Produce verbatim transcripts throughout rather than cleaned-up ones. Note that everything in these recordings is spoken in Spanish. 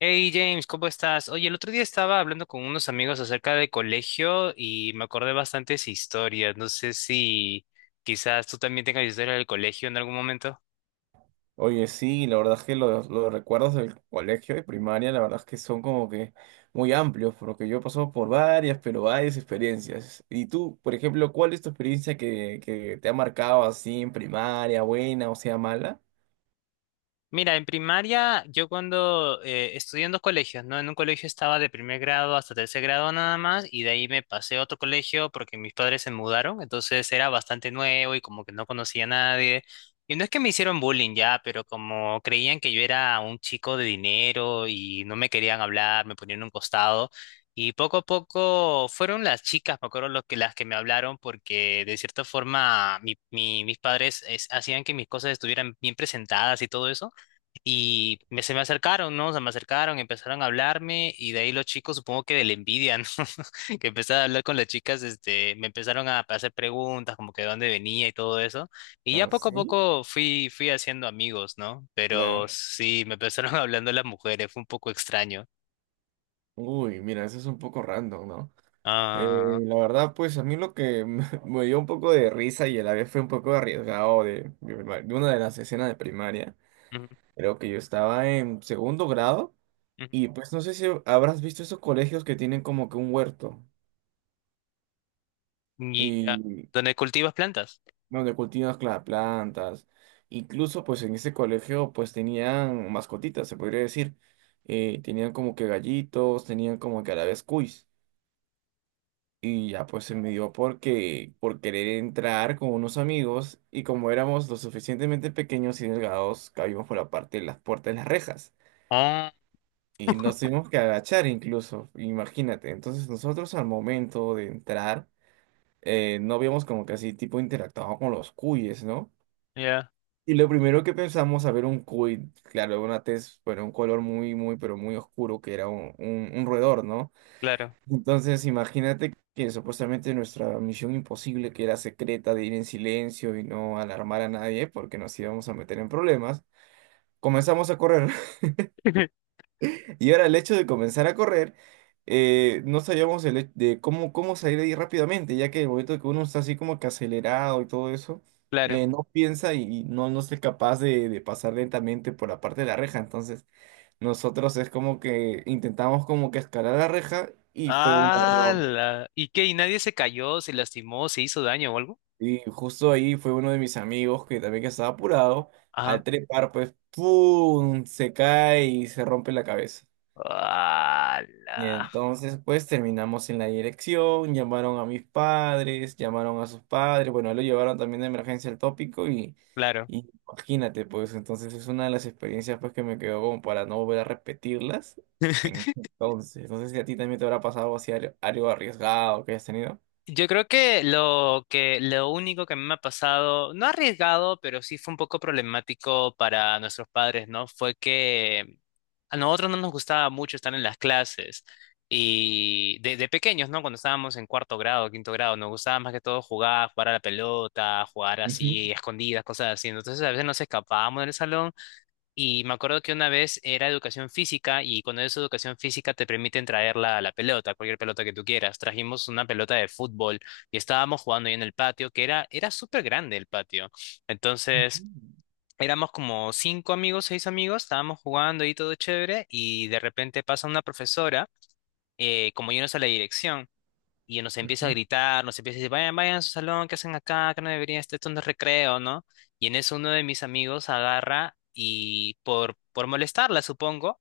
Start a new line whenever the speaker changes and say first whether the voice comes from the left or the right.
left: Hey James, ¿cómo estás? Oye, el otro día estaba hablando con unos amigos acerca del colegio y me acordé bastantes historias. No sé si quizás tú también tengas historia del colegio en algún momento.
right: Oye, sí, la verdad es que los, los recuerdos del colegio y primaria, la verdad es que son como que muy amplios, porque yo he pasado por varias, pero varias experiencias. Y tú, por ejemplo, ¿cuál es tu experiencia que, que te ha marcado así en primaria, buena o sea mala?
left: Mira, en primaria, yo cuando eh, estudié en dos colegios, ¿no? En un colegio estaba de primer grado hasta tercer grado nada más, y de ahí me pasé a otro colegio porque mis padres se mudaron, entonces era bastante nuevo y como que no conocía a nadie. Y no es que me hicieron bullying ya, pero como creían que yo era un chico de dinero y no me querían hablar, me ponían a un costado. Y poco a poco fueron las chicas, me acuerdo, los que, las que me hablaron porque de cierta forma mi- mi- mis padres es- hacían que mis cosas estuvieran bien presentadas y todo eso. Y me- se me acercaron, ¿no? Se me acercaron, empezaron a hablarme y de ahí los chicos, supongo que de la envidia, ¿no? Que empezaron a hablar con las chicas, este, me empezaron a hacer preguntas como que de dónde venía y todo eso. Y ya
right: Ah,
left: poco a
right: sí,
left: poco fui, fui haciendo amigos, ¿no? Pero
right: claro.
left: sí, me empezaron hablando las mujeres, fue un poco extraño.
right: Uy, mira, eso es un poco random, ¿no? Eh,
left: Ah,
right: la verdad, pues a mí lo que me me dio un poco de risa y a la vez fue un poco arriesgado de, de de una de las escenas de primaria,
left: ujú,
right: creo que yo estaba en segundo grado. Y pues no sé si habrás visto esos colegios que tienen como que un huerto
left: ujú. Y, ah,
right: y
left: ¿dónde cultivas plantas?
right: donde cultivan las plantas. Incluso pues en ese colegio pues tenían mascotitas, se podría decir. Eh, tenían como que gallitos, tenían como que a la vez cuis. Y ya pues se me dio porque por querer entrar con unos amigos y como éramos lo suficientemente pequeños y delgados, cabíamos por la parte de las puertas de las rejas.
left: Ah,
right: Y nos tuvimos que agachar incluso, imagínate. Entonces nosotros al momento de entrar eh, no habíamos como que así tipo interactuado con los cuyes, ¿no?
left: ya,
right: Y lo primero que pensamos a ver un cuy, claro, una tez, bueno, un color muy, muy, pero muy oscuro que era un, un, un roedor, ¿no?
left: claro.
right: Entonces imagínate que supuestamente nuestra misión imposible, que era secreta de ir en silencio y no alarmar a nadie porque nos íbamos a meter en problemas, comenzamos a correr. Y ahora el hecho de comenzar a correr, eh, no sabíamos el, he- de cómo, cómo salir de ahí rápidamente, ya que el momento que uno está así como que acelerado y todo eso,
left: Claro.
right: eh, no piensa y y no, no es capaz de, de pasar lentamente por la parte de la reja. Entonces, nosotros es como que intentamos como que escalar la reja y fue un
left: Ah,
right: error.
left: la- ¿y qué? ¿Y nadie se cayó, se lastimó, se hizo daño o algo?
right: Y justo ahí fue uno de mis amigos que también que estaba apurado, al
left: Ah.
right: trepar pues, ¡pum! Se cae y se rompe la cabeza. Y
left: Ala.
right: entonces, pues terminamos en la dirección, llamaron a mis padres, llamaron a sus padres, bueno, lo llevaron también de emergencia al tópico y,
left: Claro.
right: y imagínate, pues entonces es una de las experiencias pues que me quedó como para no volver a repetirlas en ese entonces. No sé si a ti también te habrá pasado algo así algo algo arriesgado que hayas tenido.
left: Yo creo que lo que lo único que a mí me ha pasado, no arriesgado, pero sí fue un poco problemático para nuestros padres, ¿no? Fue que a nosotros no nos gustaba mucho estar en las clases y de, de pequeños, ¿no? Cuando estábamos en cuarto grado, quinto grado, nos gustaba más que todo jugar, jugar a la pelota, jugar
right: Ujú,
left: así, escondidas, cosas así. Entonces a veces nos escapábamos del salón. Y me acuerdo que una vez era educación física y cuando es educación física te permiten traer la, la pelota, cualquier pelota que tú quieras. Trajimos una pelota de fútbol y estábamos jugando ahí en el patio, que era, era súper grande el patio. Entonces
right: ujú,
left: éramos como cinco amigos, seis amigos, estábamos jugando ahí todo chévere y de repente pasa una profesora, eh, como yéndose a la dirección y nos empieza a
right: ujú.
left: gritar, nos empieza a decir, vayan, vayan a su salón, ¿qué hacen acá? Que no deberían estar, esto no es recreo, ¿no? Y en eso uno de mis amigos agarra y por, por molestarla, supongo,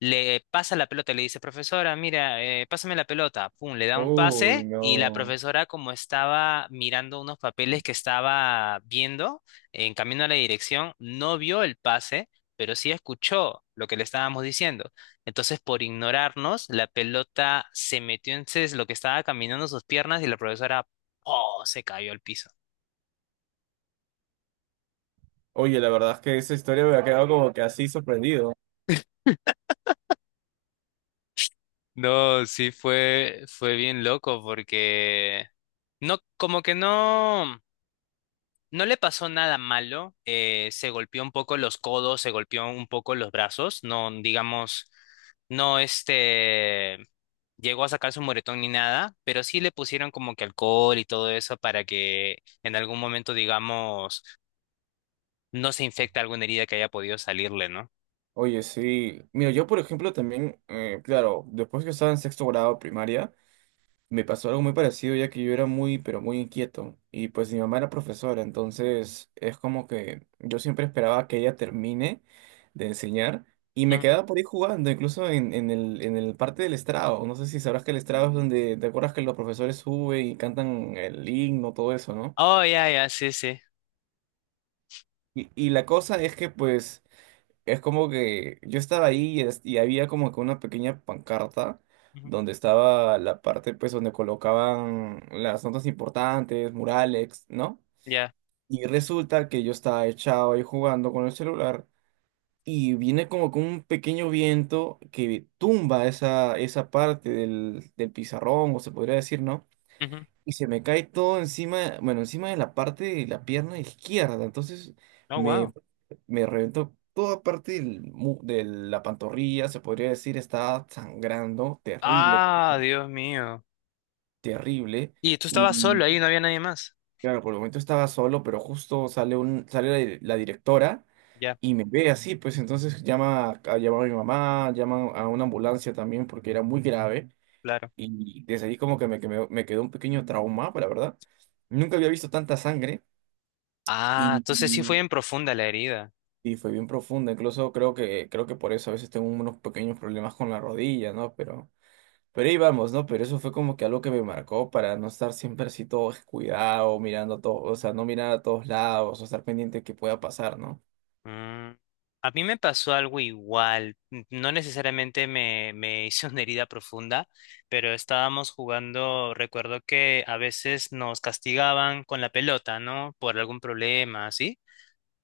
left: le pasa la pelota, le dice, profesora, mira, eh, pásame la pelota. Pum, le da un
right: Uy,
left: pase y la
right: no.
left: profesora, como estaba mirando unos papeles que estaba viendo en camino a la dirección, no vio el pase, pero sí escuchó lo que le estábamos diciendo. Entonces, por ignorarnos, la pelota se metió en ses- lo que estaba caminando en sus piernas y la profesora, oh, se cayó al piso.
right: Oye, la verdad es que esa historia me ha quedado como que así sorprendido.
left: No, sí fue, fue bien loco porque no, como que no. No le pasó nada malo, eh, se golpeó un poco los codos, se golpeó un poco los brazos, no, digamos, no, este, llegó a sacar su moretón ni nada, pero sí le pusieron como que alcohol y todo eso para que en algún momento, digamos, no se infecte alguna herida que haya podido salirle, ¿no?
right: Oye, sí. Mira, yo por ejemplo también, eh, claro, después que estaba en sexto grado primaria, me pasó algo muy parecido ya que yo era muy, pero muy inquieto. Y pues mi mamá era profesora, entonces es como que yo siempre esperaba que ella termine de enseñar y me
left: Ujú.
right: quedaba por ahí jugando, incluso en, en el, en el parte del estrado. No sé si sabrás que el estrado es donde, ¿te acuerdas que los profesores suben y cantan el himno, todo eso, ¿no?
left: Oh, ya, ya, sí, sí.
right: Y, y la cosa es que pues... Es como que yo estaba ahí y, es- y había como que una pequeña pancarta
left: Ujú,
right: donde estaba la parte, pues, donde colocaban las notas importantes, murales, ¿no?
left: ya.
right: Y resulta que yo estaba echado ahí jugando con el celular y viene como que un pequeño viento que tumba esa, esa parte del, del pizarrón, o se podría decir, ¿no?
left: Ujú.
right: Y se me cae todo encima, bueno, encima de la parte de la pierna izquierda. Entonces
left: Oh,
right: me,
left: wow.
right: me reventó toda parte del mu- de la pantorrilla, se podría decir, estaba sangrando, terrible,
left: Ah, Dios mío.
right: terrible.
left: Y tú
right: Y
left: estabas solo ahí, no había nadie más.
right: claro, por el momento estaba solo, pero justo sale un, sale la di- la directora.
left: Ya,
right: Y me ve así, pues entonces llama, a, llama a mi mamá, llama a una ambulancia también porque era muy grave.
left: claro.
right: Y desde ahí como que me, que me, me quedó un pequeño trauma, la verdad. Nunca había visto tanta sangre. Y,
left: Ah, entonces sí fue
right: y-
left: en profunda la herida.
right: y fue bien profunda. Incluso creo que, creo que por eso a veces tengo unos pequeños problemas con la rodilla, ¿no? Pero, pero ahí vamos, ¿no? Pero eso fue como que algo que me marcó para no estar siempre así todo descuidado, mirando a todo, o sea, no mirar a todos lados, o estar pendiente de qué pueda pasar, ¿no?
left: Mm, a mí me pasó algo igual, n- no necesariamente me, me hice una herida profunda, pero estábamos jugando, recuerdo que a veces nos castigaban con la pelota, ¿no? Por algún problema, así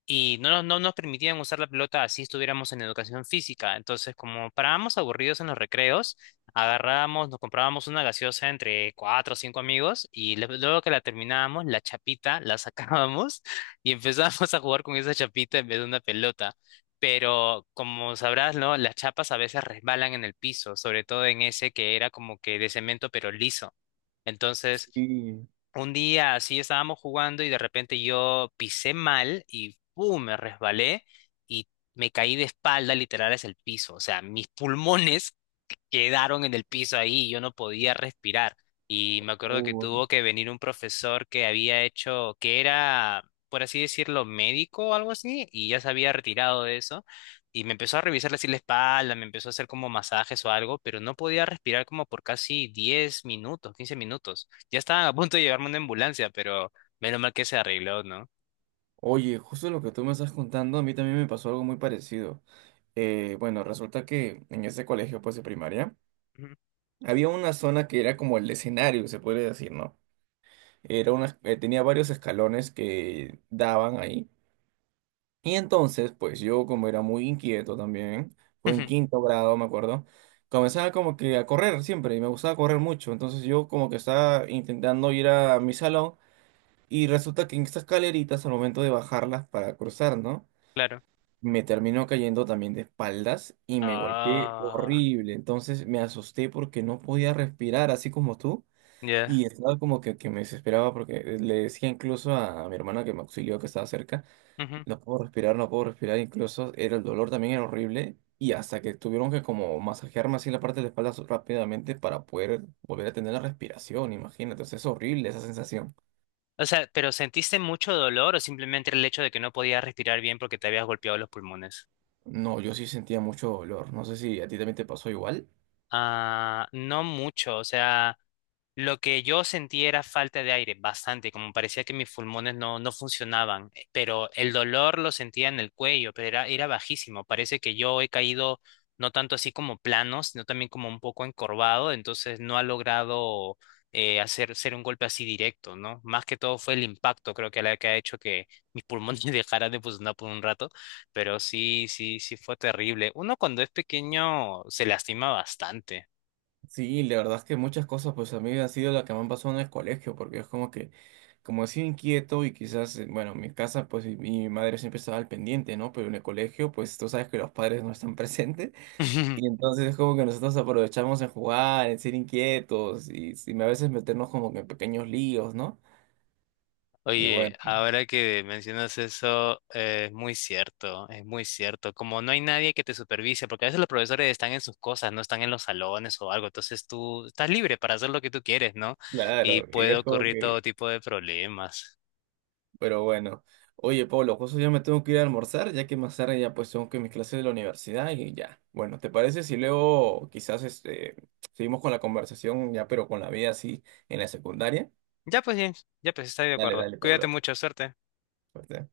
left: y no, nos- no nos permitían usar la pelota así estuviéramos en educación física. Entonces, como parábamos aburridos en los recreos, agarrábamos, nos comprábamos una gaseosa entre cuatro o cinco amigos y le- luego que la terminábamos, la chapita la sacábamos y empezábamos a jugar con esa chapita en vez de una pelota. Pero como sabrás, ¿no? Las chapas a veces resbalan en el piso, sobre todo en ese que era como que de cemento pero liso. Entonces,
right: Sí.
left: un día así estábamos jugando y de repente yo pisé mal y ¡pum! Me resbalé y me caí de espalda literal hacia el piso. O sea, mis pulmones quedaron en el piso ahí y yo no podía respirar. Y me acuerdo que
right: Oh.
left: tuvo que venir un profesor que había hecho, que era, por así decirlo, médico o algo así, y ya se había retirado de eso. Y me empezó a revisar así la espalda, me empezó a hacer como masajes o algo, pero no podía respirar como por casi diez minutos, quince minutos. Ya estaban a punto de llevarme una ambulancia, pero menos mal que se arregló, ¿no?
right: Oye, justo lo que tú me estás contando, a mí también me pasó algo muy parecido. Eh, bueno, resulta que en ese colegio, pues de primaria,
left: Ujú.
right: había una zona que era como el escenario, se puede decir, ¿no? Era una, eh, tenía varios escalones que daban ahí. Y entonces, pues yo como era muy inquieto también, fue en quinto grado, me acuerdo, comenzaba como que a correr siempre y me gustaba correr mucho. Entonces yo como que estaba intentando ir a mi salón y resulta que en estas escaleritas al momento de bajarlas para cruzar, ¿no?
left: Claro.
right: Me terminó cayendo también de espaldas y me golpeé
left: Ah,
right: horrible. Entonces me asusté porque no podía respirar, así como tú.
left: ya.
right: Y estaba como que, que me desesperaba porque le decía incluso a, a mi hermana que me auxilió, que estaba cerca, no puedo respirar, no puedo respirar, incluso era el dolor también era horrible y hasta que tuvieron que como masajearme así la parte de la espalda so- rápidamente para poder volver a tener la respiración, imagínate, o sea, es horrible esa sensación.
left: O sea, ¿pero sentiste mucho dolor o simplemente el hecho de que no podías respirar bien porque te habías golpeado los pulmones?
right: No, yo sí sentía mucho dolor, no sé si a ti también te pasó igual.
left: Ah, no mucho, o sea, lo que yo sentí era falta de aire, bastante, como parecía que mis pulmones no, no funcionaban, eh, pero el dolor lo sentía en el cuello, pero era, era bajísimo, parece que yo he caído no tanto así como plano, sino también como un poco encorvado, entonces no ha logrado eh, hacer ser un golpe así directo, ¿no? Más que todo fue el impacto, creo que la que ha hecho que mis pulmones dejaran de funcionar por un rato. Pero sí, sí, sí fue terrible. Uno cuando es pequeño se lastima bastante.
right: Sí, la verdad es que muchas cosas, pues a mí ha sido la que me han pasado en el colegio, porque es como que, como he sido inquieto y quizás, eh, bueno, en mi casa, pues y- mi madre siempre estaba al pendiente, ¿no? Pero en el colegio, pues tú sabes que los padres no están presentes, y entonces es como que nosotros aprovechamos en jugar, en ser inquietos, y, y a veces meternos como que en pequeños líos, ¿no? Y
left: Oye,
right: bueno,
left: ahora que mencionas eso, eh, es muy cierto, es muy cierto. Como no hay nadie que te supervise, porque a veces los profesores están en sus cosas, no están en los salones o algo, entonces tú estás libre para hacer lo que tú quieres, ¿no? Y
right: claro, y
left: puede
right: es como
left: ocurrir todo
right: que
left: tipo de problemas.
right: pero bueno, oye Pablo, justo ya me tengo que ir a almorzar, ya que más tarde ya pues tengo que mis clases de la universidad y ya. Bueno, ¿te parece si luego quizás este, seguimos con la conversación ya, pero con la vida así en la secundaria?
left: Ya pues, James, ya pues, estoy de
right: Dale,
left: acuerdo.
right: dale,
left: Cuídate
right: Pablo.
left: mucho, suerte.
right: Suerte.